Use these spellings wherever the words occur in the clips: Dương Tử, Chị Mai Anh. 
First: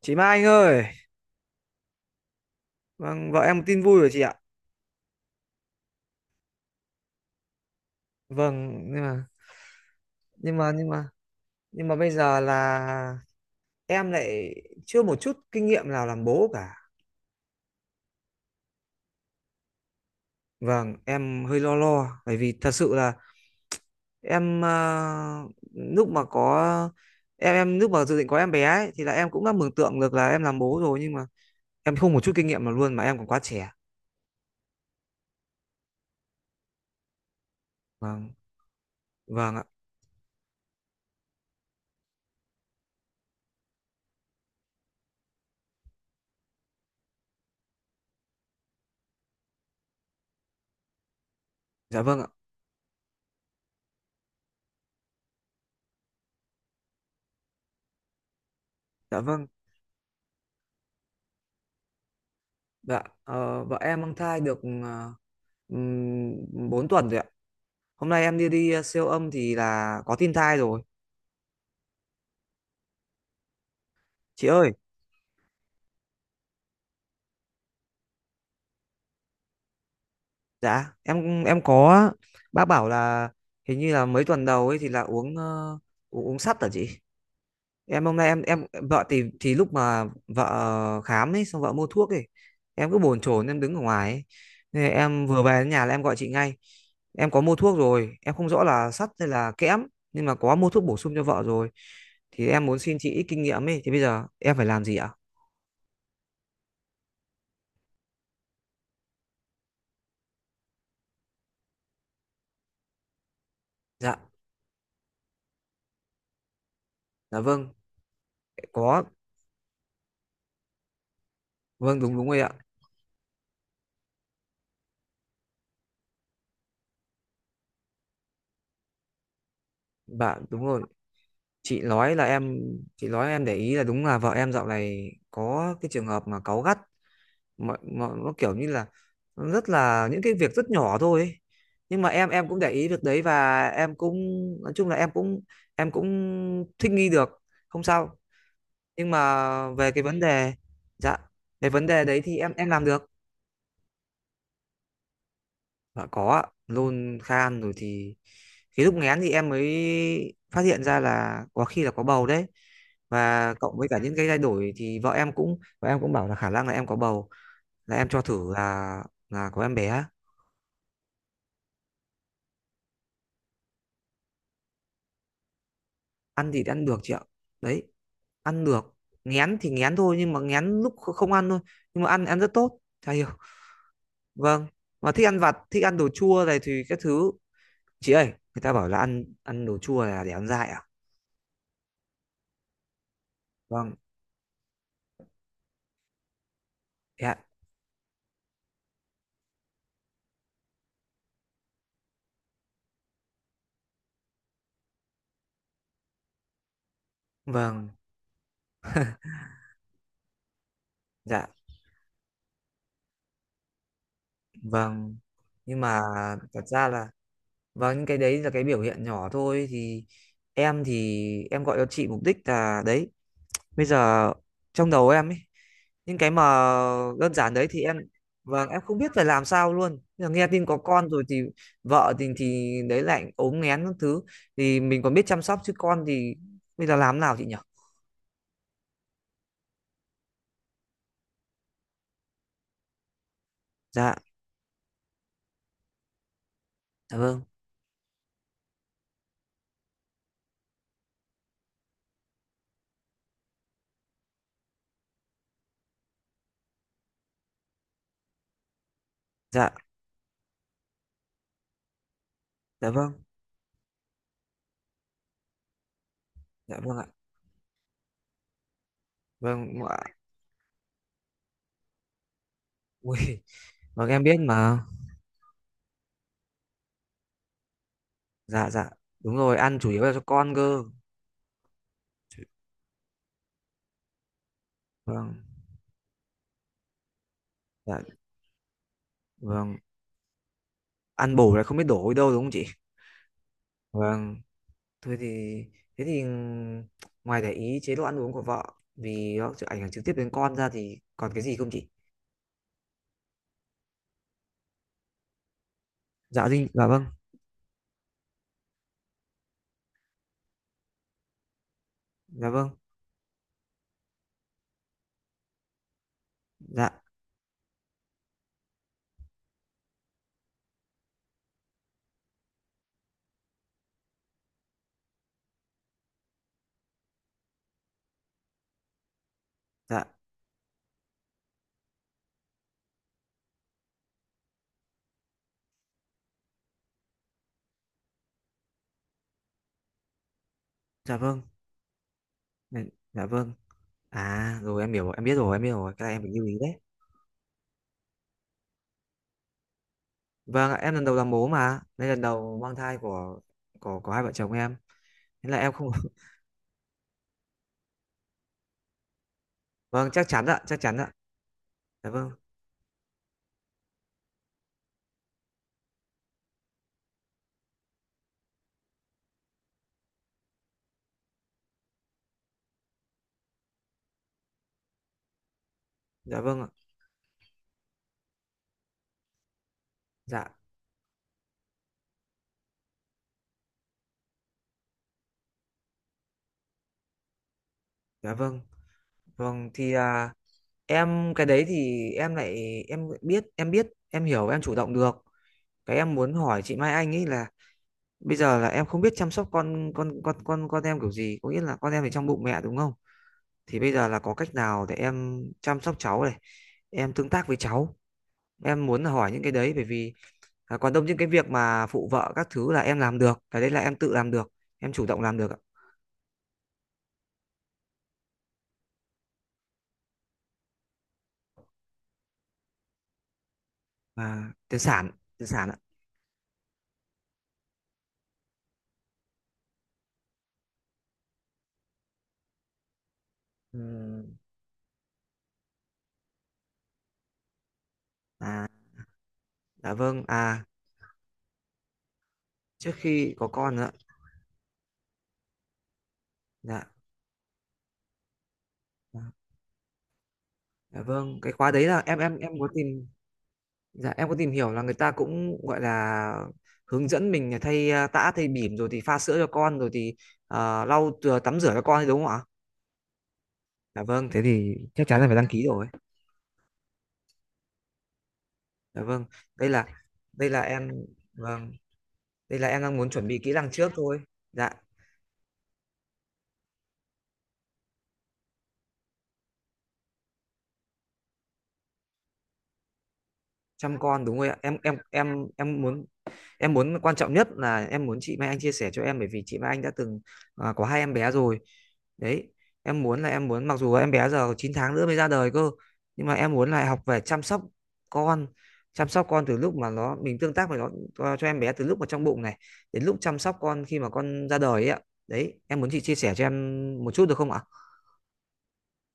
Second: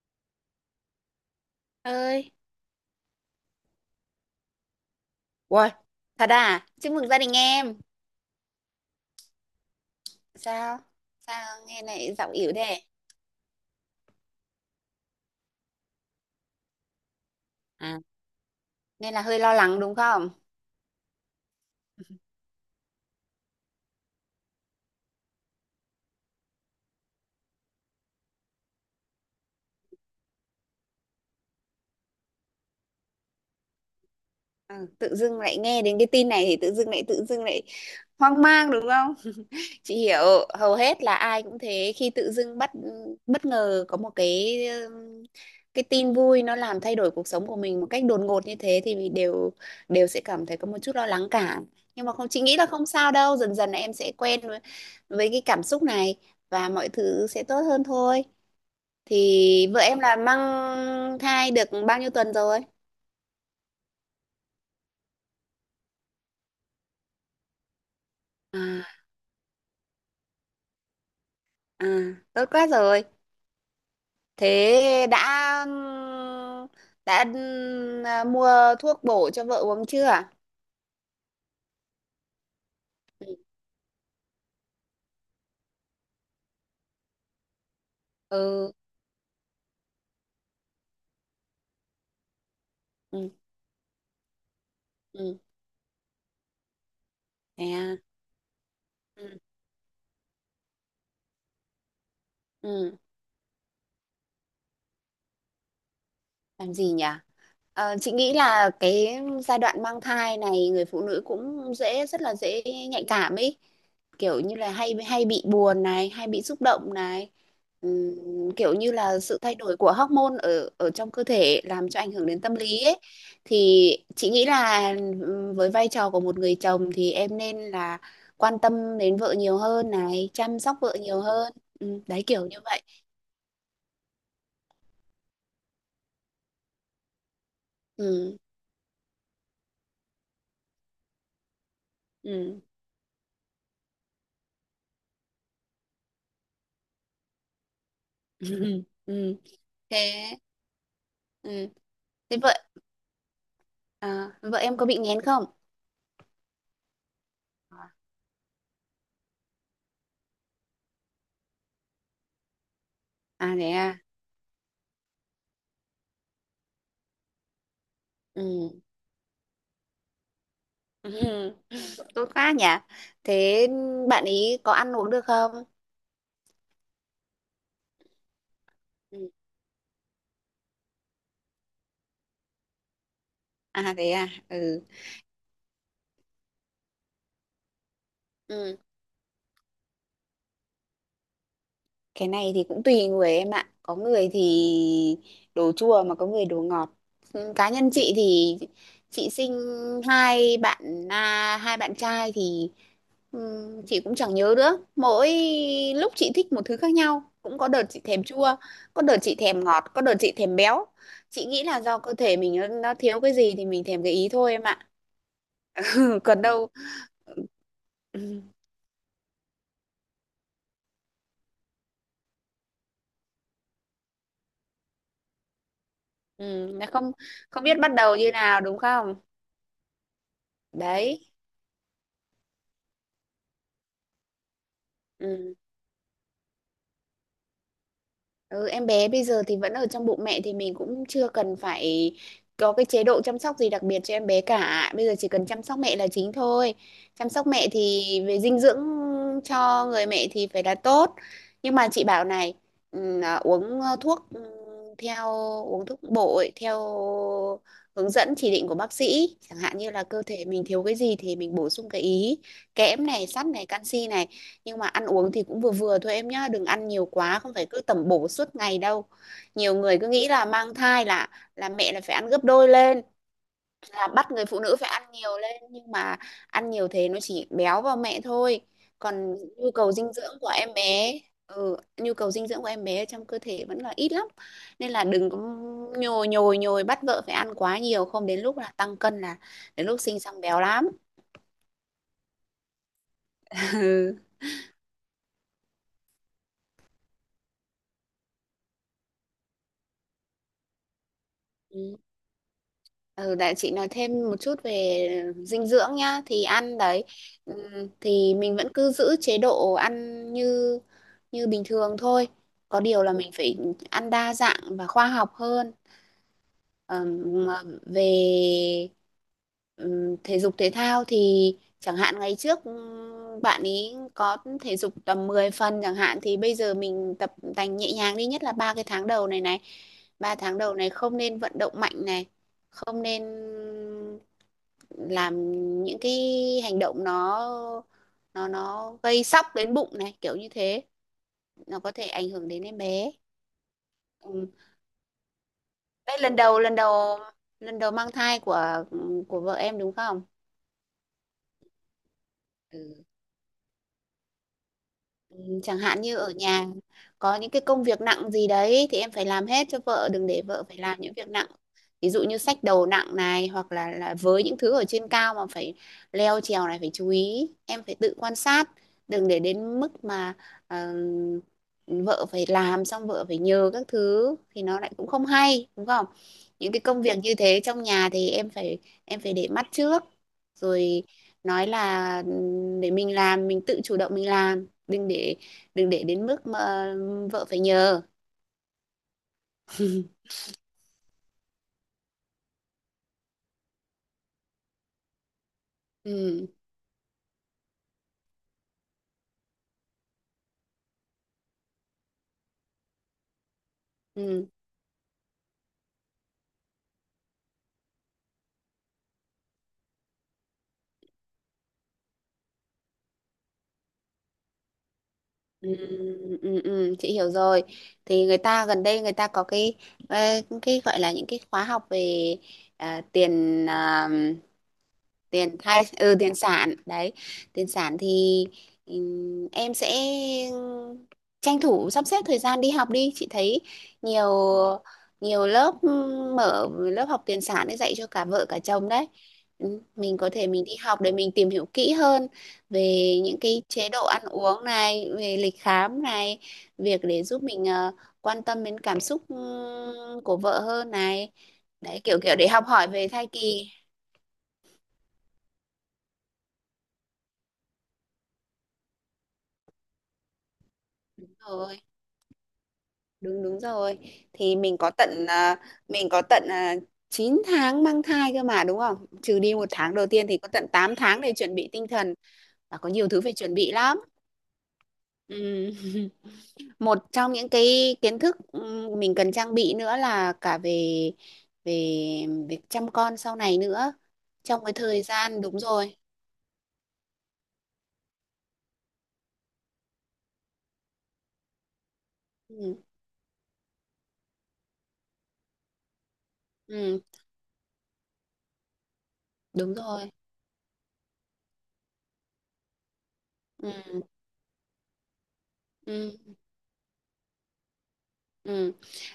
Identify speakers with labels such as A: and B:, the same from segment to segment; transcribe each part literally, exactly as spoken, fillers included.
A: Chị Mai Anh ơi,
B: Ơi.
A: vâng, vợ em có tin vui rồi chị ạ.
B: Uầy, thật à, chúc mừng gia đình em.
A: Vâng, nhưng mà nhưng mà
B: sao
A: nhưng mà
B: sao nghe
A: nhưng mà bây
B: lại giọng
A: giờ
B: ỉu thế?
A: là em lại chưa một chút kinh nghiệm nào làm bố cả.
B: À, nên là hơi lo lắng đúng không?
A: Vâng, em hơi lo lo bởi vì thật sự là em ờ, lúc mà có em em lúc mà dự định có em bé ấy thì là em cũng đã mường tượng được là em làm bố rồi, nhưng mà em không một chút kinh nghiệm nào luôn mà em còn quá trẻ.
B: Ừ, tự dưng lại nghe đến cái tin này thì tự dưng lại tự dưng lại
A: Vâng,
B: hoang mang đúng không?
A: vâng ạ.
B: Chị hiểu, hầu hết là ai cũng thế, khi tự dưng bất bất ngờ có một cái ừm, cái tin vui nó làm thay đổi cuộc sống của mình một cách đột ngột như thế, thì mình đều đều sẽ cảm thấy có một chút lo lắng cả.
A: Dạ
B: Nhưng mà
A: vâng ạ.
B: không, chị nghĩ là không sao đâu, dần dần là em sẽ quen với, với cái cảm xúc này và mọi thứ sẽ tốt hơn thôi.
A: Dạ vâng.
B: Thì vợ em là mang thai được bao nhiêu tuần rồi?
A: Dạ, ờ, vợ em mang thai được uh, bốn tuần rồi ạ. Hôm nay em đi đi ờ,
B: À.
A: siêu âm thì là có tin thai rồi.
B: À, tốt quá rồi.
A: Chị ơi,
B: Thế đã đã à, mua thuốc bổ cho vợ uống chưa?
A: dạ, em em có, bác bảo là
B: Ừ.
A: hình như là mấy tuần đầu ấy thì là uống ờ, uống, uống sắt hả chị? Em hôm nay em em
B: Ừ.
A: vợ thì thì lúc mà vợ ờ, khám ấy xong vợ mua thuốc ấy, em cứ bồn
B: Ừ.
A: chồn em đứng ở ngoài ấy. Nên em
B: Ừ.
A: vừa về đến nhà là em gọi chị ngay. Em có mua
B: Thế
A: thuốc
B: à?
A: rồi, em không rõ là sắt
B: Ừ.
A: hay là kẽm, nhưng mà có mua thuốc bổ sung cho vợ rồi. Thì em muốn xin
B: Ừ.
A: chị ít kinh nghiệm ấy, thì bây giờ em phải làm gì ạ?
B: Làm gì nhỉ? Ờ, chị nghĩ là cái giai đoạn mang thai này người phụ nữ cũng dễ, rất là dễ nhạy cảm ấy,
A: Dạ,
B: kiểu như là hay hay bị buồn này, hay bị xúc động này.
A: dạ vâng,
B: Ừm, kiểu như
A: có.
B: là sự thay đổi của hormone ở ở trong cơ thể làm
A: Vâng,
B: cho ảnh
A: đúng
B: hưởng
A: đúng rồi
B: đến
A: ạ.
B: tâm lý ấy. Thì chị nghĩ là ừm, với vai trò của một người chồng thì em nên là quan tâm đến vợ nhiều hơn này,
A: Bạn
B: chăm
A: đúng
B: sóc
A: rồi.
B: vợ nhiều hơn.
A: Chị
B: Ừm,
A: nói là
B: đấy, kiểu như
A: em,
B: vậy.
A: chị nói em để ý là đúng là vợ em dạo này có cái trường hợp mà cáu gắt, mà, mà nó
B: Ừ.
A: kiểu như là nó rất là, những cái việc rất nhỏ thôi ấy. Nhưng mà em em cũng
B: Ừ.
A: để ý việc đấy, và em cũng, nói chung là em cũng, em cũng thích nghi được, không sao. Nhưng
B: Ừ.
A: mà về cái vấn
B: Thế.
A: đề, dạ,
B: Ừ.
A: về vấn đề đấy
B: Thế
A: thì em
B: vợ
A: em làm được.
B: à, vợ em có bị nghén không?
A: Dạ có ạ, nôn khan rồi, thì cái lúc nghén thì em mới phát hiện ra là có khi là có bầu đấy.
B: À
A: Và
B: thế
A: cộng với cả
B: à.
A: những cái thay đổi thì vợ em cũng vợ em cũng bảo là khả năng là em có bầu, là em cho thử,
B: Ừ.
A: là là có em bé.
B: Ừ, tốt quá nhỉ. Thế bạn ý có ăn uống được không?
A: Ăn thì ăn được chị ạ. Đấy, ăn được.
B: Ừ.
A: Nghén thì nghén thôi, nhưng mà nghén lúc kh- không ăn thôi, nhưng mà ăn ăn rất tốt. Chả hiểu.
B: À thế à.
A: Vâng.
B: Ừ.
A: Mà thích ăn vặt, thích ăn đồ chua này thì các thứ. Chị ơi, người ta
B: Ừ.
A: bảo là ăn ăn đồ chua là để ăn dại à?
B: Cái này thì cũng tùy người em ạ.
A: Vâng.
B: Có người thì đồ chua mà có người đồ ngọt.
A: Dạ.
B: Ừ, cá nhân chị thì chị sinh hai bạn à, hai bạn trai thì ừ, chị cũng chẳng nhớ nữa, mỗi lúc chị thích một thứ khác nhau, cũng có đợt
A: Vâng.
B: chị thèm chua, có đợt chị thèm ngọt, có đợt chị thèm béo. Chị
A: Dạ.
B: nghĩ là do cơ thể mình nó, nó thiếu cái gì thì mình thèm cái ý thôi em ạ.
A: Vâng, nhưng mà
B: Ừ, còn
A: thật
B: đâu
A: ra là, vâng, những cái đấy
B: ừ,
A: là cái biểu hiện nhỏ thôi, thì em thì em gọi cho chị mục đích là đấy. Bây giờ trong đầu em ấy, những cái mà
B: ừ, nó không.
A: đơn giản
B: Không
A: đấy
B: biết
A: thì
B: bắt
A: em,
B: đầu như nào
A: vâng
B: đúng
A: em không biết
B: không?
A: phải làm sao luôn. Bây giờ nghe tin có con
B: Đấy.
A: rồi, thì vợ thì thì đấy lại ốm nghén các thứ, thì mình còn biết chăm
B: Ừ.
A: sóc, chứ con thì bây giờ làm nào chị nhỉ?
B: Ừ, em bé bây giờ thì vẫn ở trong bụng mẹ thì mình cũng chưa cần phải có cái chế độ chăm sóc gì đặc biệt
A: Dạ,
B: cho em bé cả. Bây giờ chỉ cần chăm sóc mẹ là chính thôi.
A: dạ
B: Chăm
A: vâng,
B: sóc mẹ thì về dinh dưỡng cho người mẹ thì phải là tốt. Nhưng mà chị bảo này, ừ, à, uống ờ, thuốc ừ, theo uống thuốc bổ theo hướng dẫn chỉ định của bác sĩ, chẳng
A: dạ,
B: hạn như là cơ thể mình thiếu cái gì thì mình bổ sung cái ý,
A: dạ
B: kẽm
A: vâng,
B: này, sắt này, canxi này. Nhưng mà ăn uống thì cũng vừa vừa thôi em nhá, đừng
A: dạ
B: ăn
A: vâng ạ.
B: nhiều quá, không phải cứ tẩm bổ suốt ngày đâu.
A: Vâng,
B: Nhiều
A: ạ.
B: người cứ nghĩ là mang thai là là mẹ là phải ăn gấp đôi lên,
A: Ui, vâng
B: là
A: em
B: bắt
A: biết
B: người phụ nữ
A: mà.
B: phải ăn nhiều lên. Nhưng mà ăn nhiều thế nó chỉ béo vào mẹ thôi,
A: Dạ dạ. Đúng
B: còn
A: rồi,
B: nhu
A: ăn chủ
B: cầu
A: yếu là
B: dinh
A: cho
B: dưỡng của
A: con
B: em
A: cơ.
B: bé ừ, nhu cầu
A: Chứ-
B: dinh dưỡng của em bé trong cơ thể vẫn là ít lắm. Nên là đừng
A: vâng.
B: có nhồi nhồi nhồi bắt vợ phải ăn quá
A: Dạ
B: nhiều, không đến lúc là tăng cân, là
A: vâng,
B: đến lúc sinh xong béo lắm.
A: ăn bổ là không biết đổ đi đâu đúng không chị. Vâng, thôi thì, thế thì, ngoài để ý chế độ ăn uống của vợ vì nó sẽ ảnh hưởng trực tiếp đến con ra, thì còn cái gì không chị?
B: Ừ. Ừ, để chị nói thêm một chút về dinh dưỡng nhá. Thì
A: Dạ dinh
B: ăn
A: dạ vâng.
B: đấy, ừm, thì mình vẫn cứ giữ chế độ ăn như như bình thường thôi,
A: Dạ vâng.
B: có điều là mình phải ăn đa dạng và khoa học hơn.
A: Dạ.
B: Ờm, mà về ừm, thể dục thể thao thì chẳng hạn ngày trước ừm, bạn ấy có thể dục tầm mười phần chẳng hạn, thì bây giờ mình tập tành nhẹ nhàng đi, nhất là ba cái tháng đầu này này.
A: Dạ.
B: Ba tháng đầu này không nên vận động mạnh này, không nên làm những cái hành động nó nó nó gây sóc đến bụng này, kiểu như thế.
A: Dạ vâng.
B: Nó có thể ảnh hưởng đến em
A: Dạ.
B: bé.
A: Dạ vâng. À rồi em hiểu rồi, em biết rồi, em biết rồi Cái này
B: Đấy,
A: em phải
B: lần
A: lưu ý
B: đầu lần
A: đấy.
B: đầu lần đầu mang thai của của vợ em đúng không?
A: Vâng ạ, em lần đầu làm bố mà, đây lần đầu mang thai
B: Ừ.
A: của, của của hai vợ chồng em, nên là em
B: Chẳng
A: không.
B: hạn như ở nhà có những cái công việc nặng gì đấy thì em phải làm hết cho
A: Vâng
B: vợ, đừng
A: chắc
B: để
A: chắn ạ,
B: vợ phải
A: chắc chắn
B: làm
A: ạ.
B: những việc nặng.
A: Dạ
B: Ví dụ
A: vâng.
B: như xách đầu nặng này, hoặc là là với những thứ ở trên cao mà phải leo trèo này, phải chú ý, em phải tự quan sát, đừng để đến mức mà ờ, vợ phải làm xong vợ phải nhờ các thứ thì nó lại cũng không hay đúng không?
A: Dạ vâng ạ.
B: Những cái công việc như thế trong nhà thì em phải em phải để mắt trước,
A: Dạ,
B: rồi nói là ừ, để mình làm mình tự chủ động mình làm, đừng để đừng để đến mức mà vợ phải nhờ.
A: dạ vâng, vâng thì à, em cái đấy thì em lại em biết, em biết, em hiểu, em chủ động được. Cái em muốn
B: Ừ,
A: hỏi chị Mai Anh ấy là bây giờ là em không biết chăm sóc con con con con con em kiểu gì, có nghĩa là con em thì trong bụng mẹ đúng không? Thì bây giờ là có
B: ừ,
A: cách nào để em chăm sóc cháu này, em tương tác với cháu. Em muốn là hỏi những cái đấy, bởi vì à, còn đông những cái việc mà phụ vợ các thứ là em làm được, cái đấy là em tự làm được, em chủ động làm được ạ.
B: ừ, ừ, ừ, chị hiểu rồi. Thì người ta gần đây người ta có cái ờ, cái gọi là những cái khóa học về à, tiền à,
A: Và tiền sản, tiền
B: tiền
A: sản ạ.
B: thai ừ tiền sản đấy, tiền sản thì ừm, em sẽ tranh thủ sắp xếp thời gian đi học đi, chị thấy nhiều
A: Ừm,
B: nhiều lớp, ừm, mở lớp học tiền sản để dạy cho cả vợ cả
A: à,
B: chồng đấy. Ừ,
A: dạ
B: mình
A: vâng,
B: có thể
A: à
B: mình đi học để mình tìm hiểu kỹ hơn về
A: trước khi
B: những
A: có
B: cái
A: con
B: chế
A: ạ.
B: độ ăn uống này, về lịch khám này,
A: Dạ.
B: việc để giúp mình ờ, quan tâm đến cảm xúc
A: Dạ.
B: ừm, của vợ hơn
A: Dạ
B: này.
A: vâng, cái khóa đấy
B: Đấy,
A: là em
B: kiểu kiểu
A: em
B: để
A: em
B: học
A: có tìm.
B: hỏi về thai kỳ.
A: Dạ em có tìm hiểu là người ta cũng gọi là hướng dẫn mình là thay à, tã thay bỉm, rồi thì pha sữa cho con, rồi thì à, lau chùi- tắm rửa
B: Rồi
A: cho con ấy, đúng không ạ?
B: đúng đúng rồi.
A: Dạ vâng, thế
B: Thì
A: thì
B: mình có
A: chắc chắn là
B: tận
A: phải đăng
B: à,
A: ký rồi.
B: mình có tận uh, chín tháng mang thai cơ mà đúng
A: Dạ
B: không,
A: vâng,
B: trừ đi
A: đây
B: một
A: là,
B: tháng đầu tiên thì có
A: đây là
B: tận
A: em
B: tám tháng để chuẩn bị
A: vâng
B: tinh thần.
A: đây là
B: Và
A: em
B: có
A: đang
B: nhiều
A: muốn
B: thứ
A: chuẩn
B: phải
A: bị kỹ
B: chuẩn
A: năng
B: bị
A: trước
B: lắm.
A: thôi. Dạ.
B: Ừ. Một trong những cái kiến thức ừ, mình cần trang bị nữa là cả về về việc chăm con sau này nữa
A: Chăm con đúng rồi ạ,
B: trong cái
A: em em
B: thời gian.
A: em
B: Đúng
A: em
B: rồi.
A: muốn, em muốn quan trọng nhất là em muốn chị Mai Anh chia sẻ cho em, bởi vì chị Mai Anh đã từng à, có hai em bé rồi đấy.
B: Ừ,
A: Em muốn là em muốn, mặc dù em bé giờ chín tháng nữa mới ra đời cơ, nhưng mà em muốn là học
B: ừ,
A: về chăm sóc con, chăm sóc con từ lúc
B: đúng
A: mà
B: rồi.
A: nó, mình tương tác với nó, cho, cho em bé từ lúc mà trong bụng này đến lúc chăm sóc
B: Ừ,
A: con khi mà con ra đời ấy ạ. Đấy em muốn chị
B: ừ.
A: chia sẻ cho em một chút được không ạ?
B: Ừ.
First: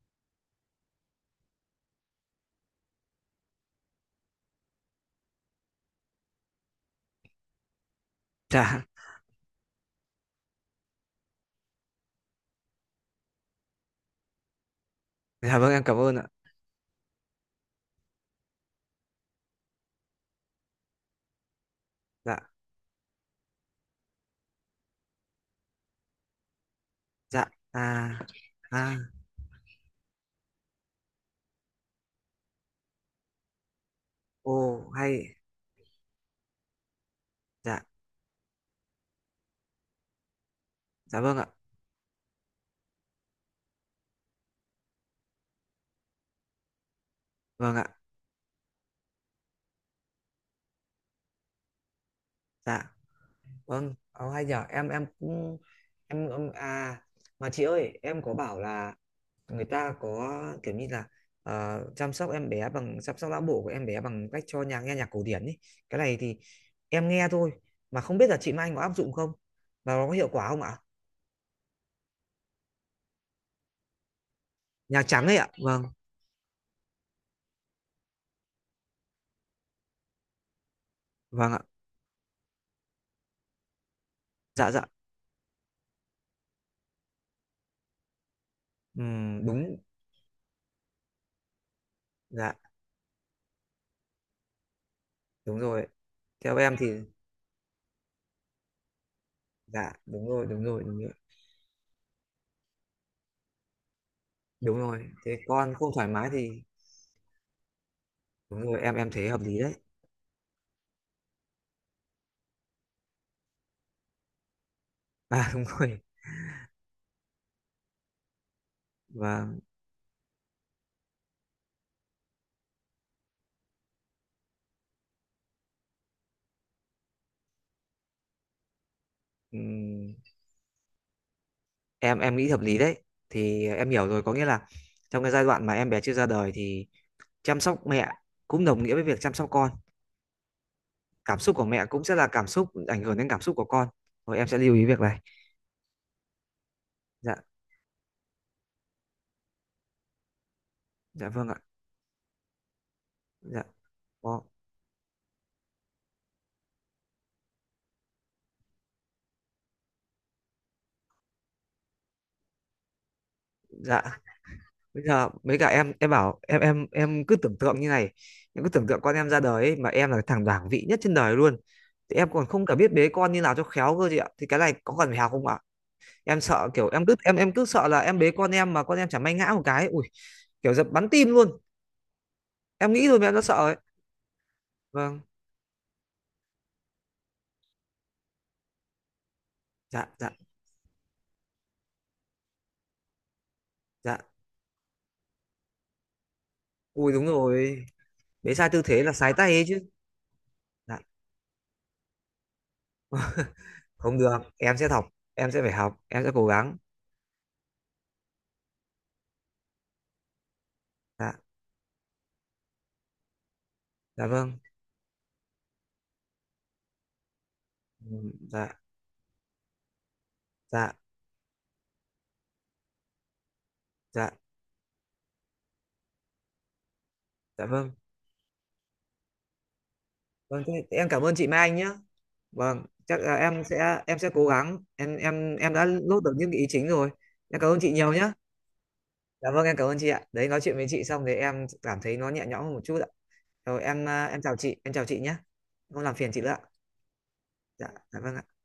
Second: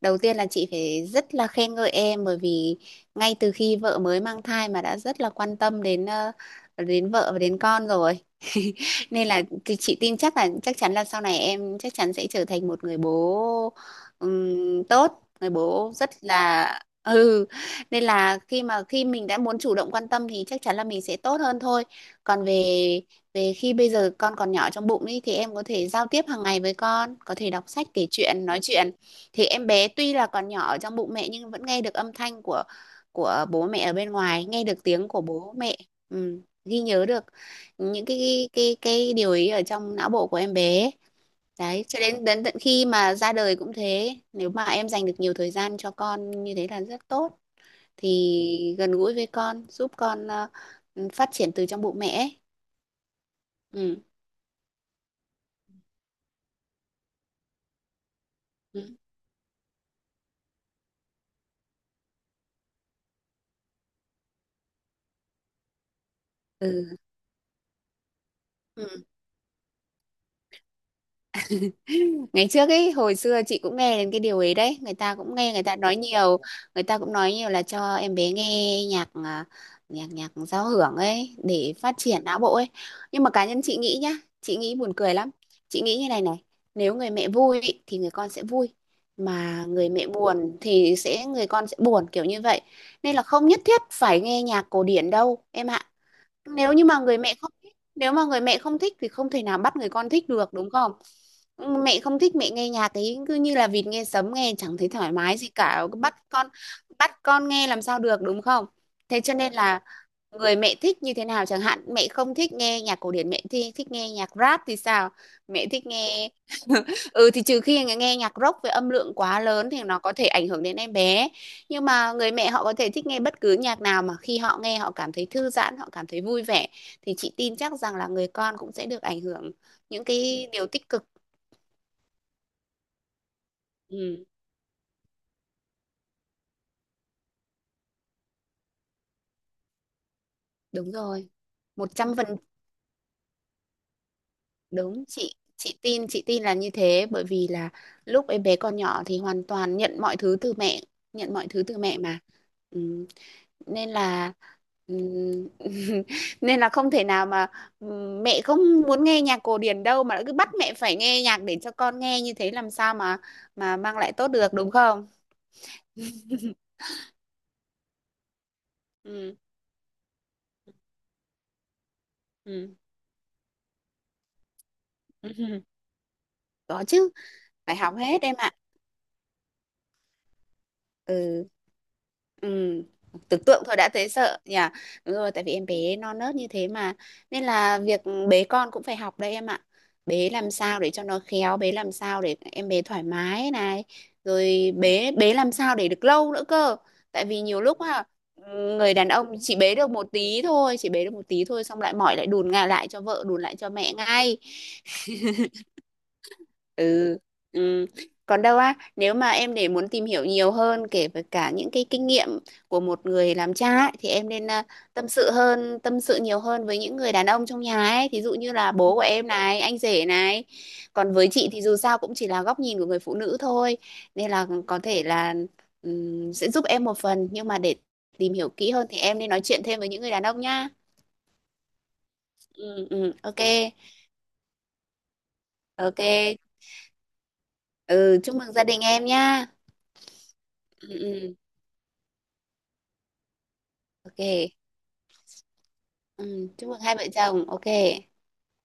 B: Đầu tiên là chị phải rất là khen ngợi em, bởi vì ngay từ khi vợ mới mang thai mà đã rất là quan tâm đến ờ, đến vợ và đến con rồi.
A: Dạ.
B: Nên là thì chị tin chắc là chắc chắn là sau này em chắc chắn sẽ trở thành một người bố ừm, tốt, người
A: Dạ vâng em
B: bố
A: cảm
B: rất
A: ơn ạ.
B: là. Ừ. Nên là khi mà khi mình đã muốn chủ động quan tâm thì chắc chắn là mình sẽ tốt hơn thôi. Còn
A: Dạ.
B: về về khi bây giờ con còn nhỏ trong bụng ý, thì em có thể giao tiếp hàng ngày với con, có
A: Dạ.
B: thể đọc sách, kể
A: À.
B: chuyện, nói chuyện.
A: À.
B: Thì em bé tuy là còn nhỏ ở trong bụng mẹ nhưng vẫn nghe được âm thanh của của bố mẹ ở bên ngoài, nghe được
A: Ô,
B: tiếng
A: hay.
B: của bố mẹ. Ừ, ghi nhớ được
A: Dạ.
B: những cái cái cái cái điều ý ở trong não bộ của em bé.
A: Dạ vâng ạ.
B: Đấy, cho đến đến tận khi mà ra đời cũng thế, nếu mà em dành được nhiều thời gian cho con như thế là rất tốt.
A: Vâng ạ.
B: Thì gần gũi với con giúp con ờ, phát triển từ trong bụng mẹ ấy.
A: Dạ vâng
B: Ừ.
A: ờ, hay nhở, em em cũng, em, em à, mà chị ơi em có bảo là người ta có kiểu như là ờ, chăm sóc em bé bằng, chăm sóc não bộ của em bé bằng cách cho nhà nghe nhạc cổ điển ấy. Cái này thì
B: Ừ.
A: em nghe thôi, mà không biết là chị Mai có áp
B: Ừ.
A: dụng không và nó có hiệu quả không ạ?
B: Ngày trước ấy, hồi xưa chị cũng nghe đến cái điều ấy đấy, người
A: Nhạc
B: ta
A: trắng
B: cũng
A: ấy ạ,
B: nghe người ta
A: vâng.
B: nói nhiều, người ta cũng nói nhiều là cho em bé nghe nhạc à, nhạc nhạc giao hưởng ấy
A: Vâng ạ.
B: để phát triển não bộ ấy. Nhưng mà cá nhân chị nghĩ nhá, chị
A: Dạ
B: nghĩ
A: dạ.
B: buồn cười lắm. Chị nghĩ như này này, nếu người mẹ vui ý, thì người con sẽ vui,
A: Ừm,
B: mà
A: đúng.
B: người mẹ buồn thì sẽ người con sẽ buồn, kiểu như
A: Dạ.
B: vậy. Nên là không nhất thiết phải nghe nhạc cổ điển đâu
A: Đúng
B: em ạ.
A: rồi, theo
B: Nếu
A: em
B: như
A: thì.
B: mà người mẹ không thích, nếu mà người mẹ không thích thì không thể nào bắt người
A: Dạ
B: con
A: đúng
B: thích
A: rồi,
B: được
A: đúng
B: đúng
A: rồi,
B: không?
A: đúng rồi.
B: Mẹ không thích, mẹ nghe nhạc ấy cứ như là vịt nghe sấm, nghe chẳng
A: Đúng
B: thấy
A: rồi,
B: thoải
A: thế
B: mái gì
A: con
B: cả,
A: không
B: cứ
A: thoải
B: bắt
A: mái
B: con
A: thì.
B: bắt con nghe làm sao được đúng
A: Đúng
B: không?
A: rồi, em em
B: Thế
A: thấy
B: cho
A: hợp
B: nên
A: lý đấy.
B: là người mẹ thích như thế nào, chẳng hạn mẹ không thích nghe nhạc cổ điển, mẹ thi thích nghe nhạc rap thì sao?
A: À đúng
B: Mẹ thích
A: rồi.
B: nghe. Ừ, thì trừ khi nghe nghe nhạc rock với âm lượng quá
A: Và.
B: lớn thì nó có thể ảnh hưởng đến em bé. Nhưng mà người mẹ họ có thể thích nghe bất cứ nhạc nào mà khi họ nghe họ cảm thấy thư giãn, họ cảm thấy vui vẻ, thì chị tin chắc rằng là người con cũng sẽ được ảnh hưởng những
A: Ừm,
B: cái điều tích cực.
A: em em nghĩ hợp lý đấy, thì em hiểu rồi,
B: Ừ,
A: có nghĩa là trong cái giai đoạn mà em bé chưa ra đời thì chăm sóc mẹ cũng đồng nghĩa với việc chăm sóc con.
B: đúng rồi.
A: Cảm xúc của mẹ
B: Một
A: cũng sẽ
B: trăm
A: là
B: phần
A: cảm xúc ảnh hưởng đến cảm xúc của con. Rồi em sẽ lưu ý việc
B: đúng.
A: này.
B: Chị chị tin chị tin là như thế, bởi
A: Dạ.
B: vì là lúc em bé còn nhỏ thì hoàn toàn nhận mọi thứ từ mẹ,
A: Dạ
B: nhận mọi
A: vâng ạ.
B: thứ từ mẹ mà. Ừ.
A: Dạ
B: Nên là
A: có.
B: ừm, nên là không thể nào mà ừm, mẹ không muốn nghe nhạc cổ điển đâu mà lại cứ bắt mẹ phải nghe nhạc để cho con nghe, như thế làm sao mà mà mang
A: Dạ.
B: lại tốt được đúng
A: Bây
B: không?
A: giờ mấy cả em em bảo em em em cứ tưởng tượng như này. Em cứ tưởng tượng con em
B: Ừ.
A: ra đời ấy, mà em là thằng bảng vị nhất trên đời luôn, thì em còn không cả
B: Ừ.
A: biết bế con như nào cho khéo cơ chị ạ. Thì cái này có cần phải học không ạ? Em sợ
B: Có
A: kiểu, em
B: chứ,
A: cứ em em cứ
B: phải
A: sợ
B: học
A: là em
B: hết
A: bế
B: em
A: con
B: ạ.
A: em mà con em chả may ngã một cái, ui, kiểu giật bắn tim
B: Ừ.
A: luôn.
B: Ừ,
A: Em nghĩ thôi mà em đã
B: tưởng
A: sợ
B: tượng
A: ấy.
B: thôi đã thấy sợ nhỉ. Đúng
A: Vâng.
B: rồi, tại vì em bé non nớt như thế mà. Nên là việc bế con cũng phải học đấy em ạ.
A: Dạ. Dạ.
B: Bế làm sao để cho nó khéo, bế làm sao để em bé thoải mái này.
A: Dạ.
B: Rồi bế bế làm sao để được lâu nữa cơ.
A: Ui
B: Tại
A: đúng
B: vì nhiều lúc
A: rồi,
B: à,
A: bế sai tư
B: người
A: thế
B: đàn
A: là
B: ông
A: sái tay
B: chỉ
A: ấy
B: bế
A: chứ.
B: được một tí thôi, chỉ
A: Dạ,
B: bế được một tí thôi xong lại mỏi lại đùn ngà lại cho vợ, đùn lại cho mẹ
A: không được
B: ngay.
A: em sẽ học, em sẽ phải học, em sẽ cố gắng.
B: Ừ. Ừ. Còn đâu á, nếu mà em để muốn tìm hiểu nhiều hơn kể về
A: Dạ.
B: cả những cái kinh nghiệm của một người làm cha ấy, thì
A: Dạ
B: em nên
A: vâng.
B: à, tâm sự hơn, tâm sự nhiều hơn với những người đàn ông trong nhà ấy,
A: Ừ,
B: thí dụ như là
A: dạ.
B: bố của em này, anh rể này.
A: Dạ.
B: Còn với chị thì dù sao cũng chỉ là góc nhìn của người phụ nữ thôi,
A: Dạ.
B: nên là có thể là ừm, sẽ giúp em một phần nhưng mà
A: Dạ
B: để
A: vâng.
B: tìm hiểu kỹ hơn thì em nên nói chuyện thêm với những người đàn ông
A: Vâng
B: nhá.
A: thế, thế em cảm ơn chị Mai Anh nhé. Vâng
B: Ừ, ừ,
A: chắc là
B: ok,
A: em sẽ, em sẽ cố gắng, em em em đã nốt được
B: ok.
A: những cái ý chính rồi. Em cảm ơn chị nhiều
B: Ừ,
A: nhé.
B: chúc mừng gia đình em nhá.
A: Dạ vâng em cảm ơn chị ạ, đấy nói chuyện với
B: Ừ,
A: chị xong thì
B: ừ,
A: em cảm thấy nó nhẹ nhõm hơn một chút ạ. Rồi em à, em
B: ok.
A: chào chị, em chào chị nhé. Không làm phiền chị nữa
B: Ừ,
A: ạ.
B: chúc mừng hai vợ chồng ok.
A: Dạ, dạ vâng ạ.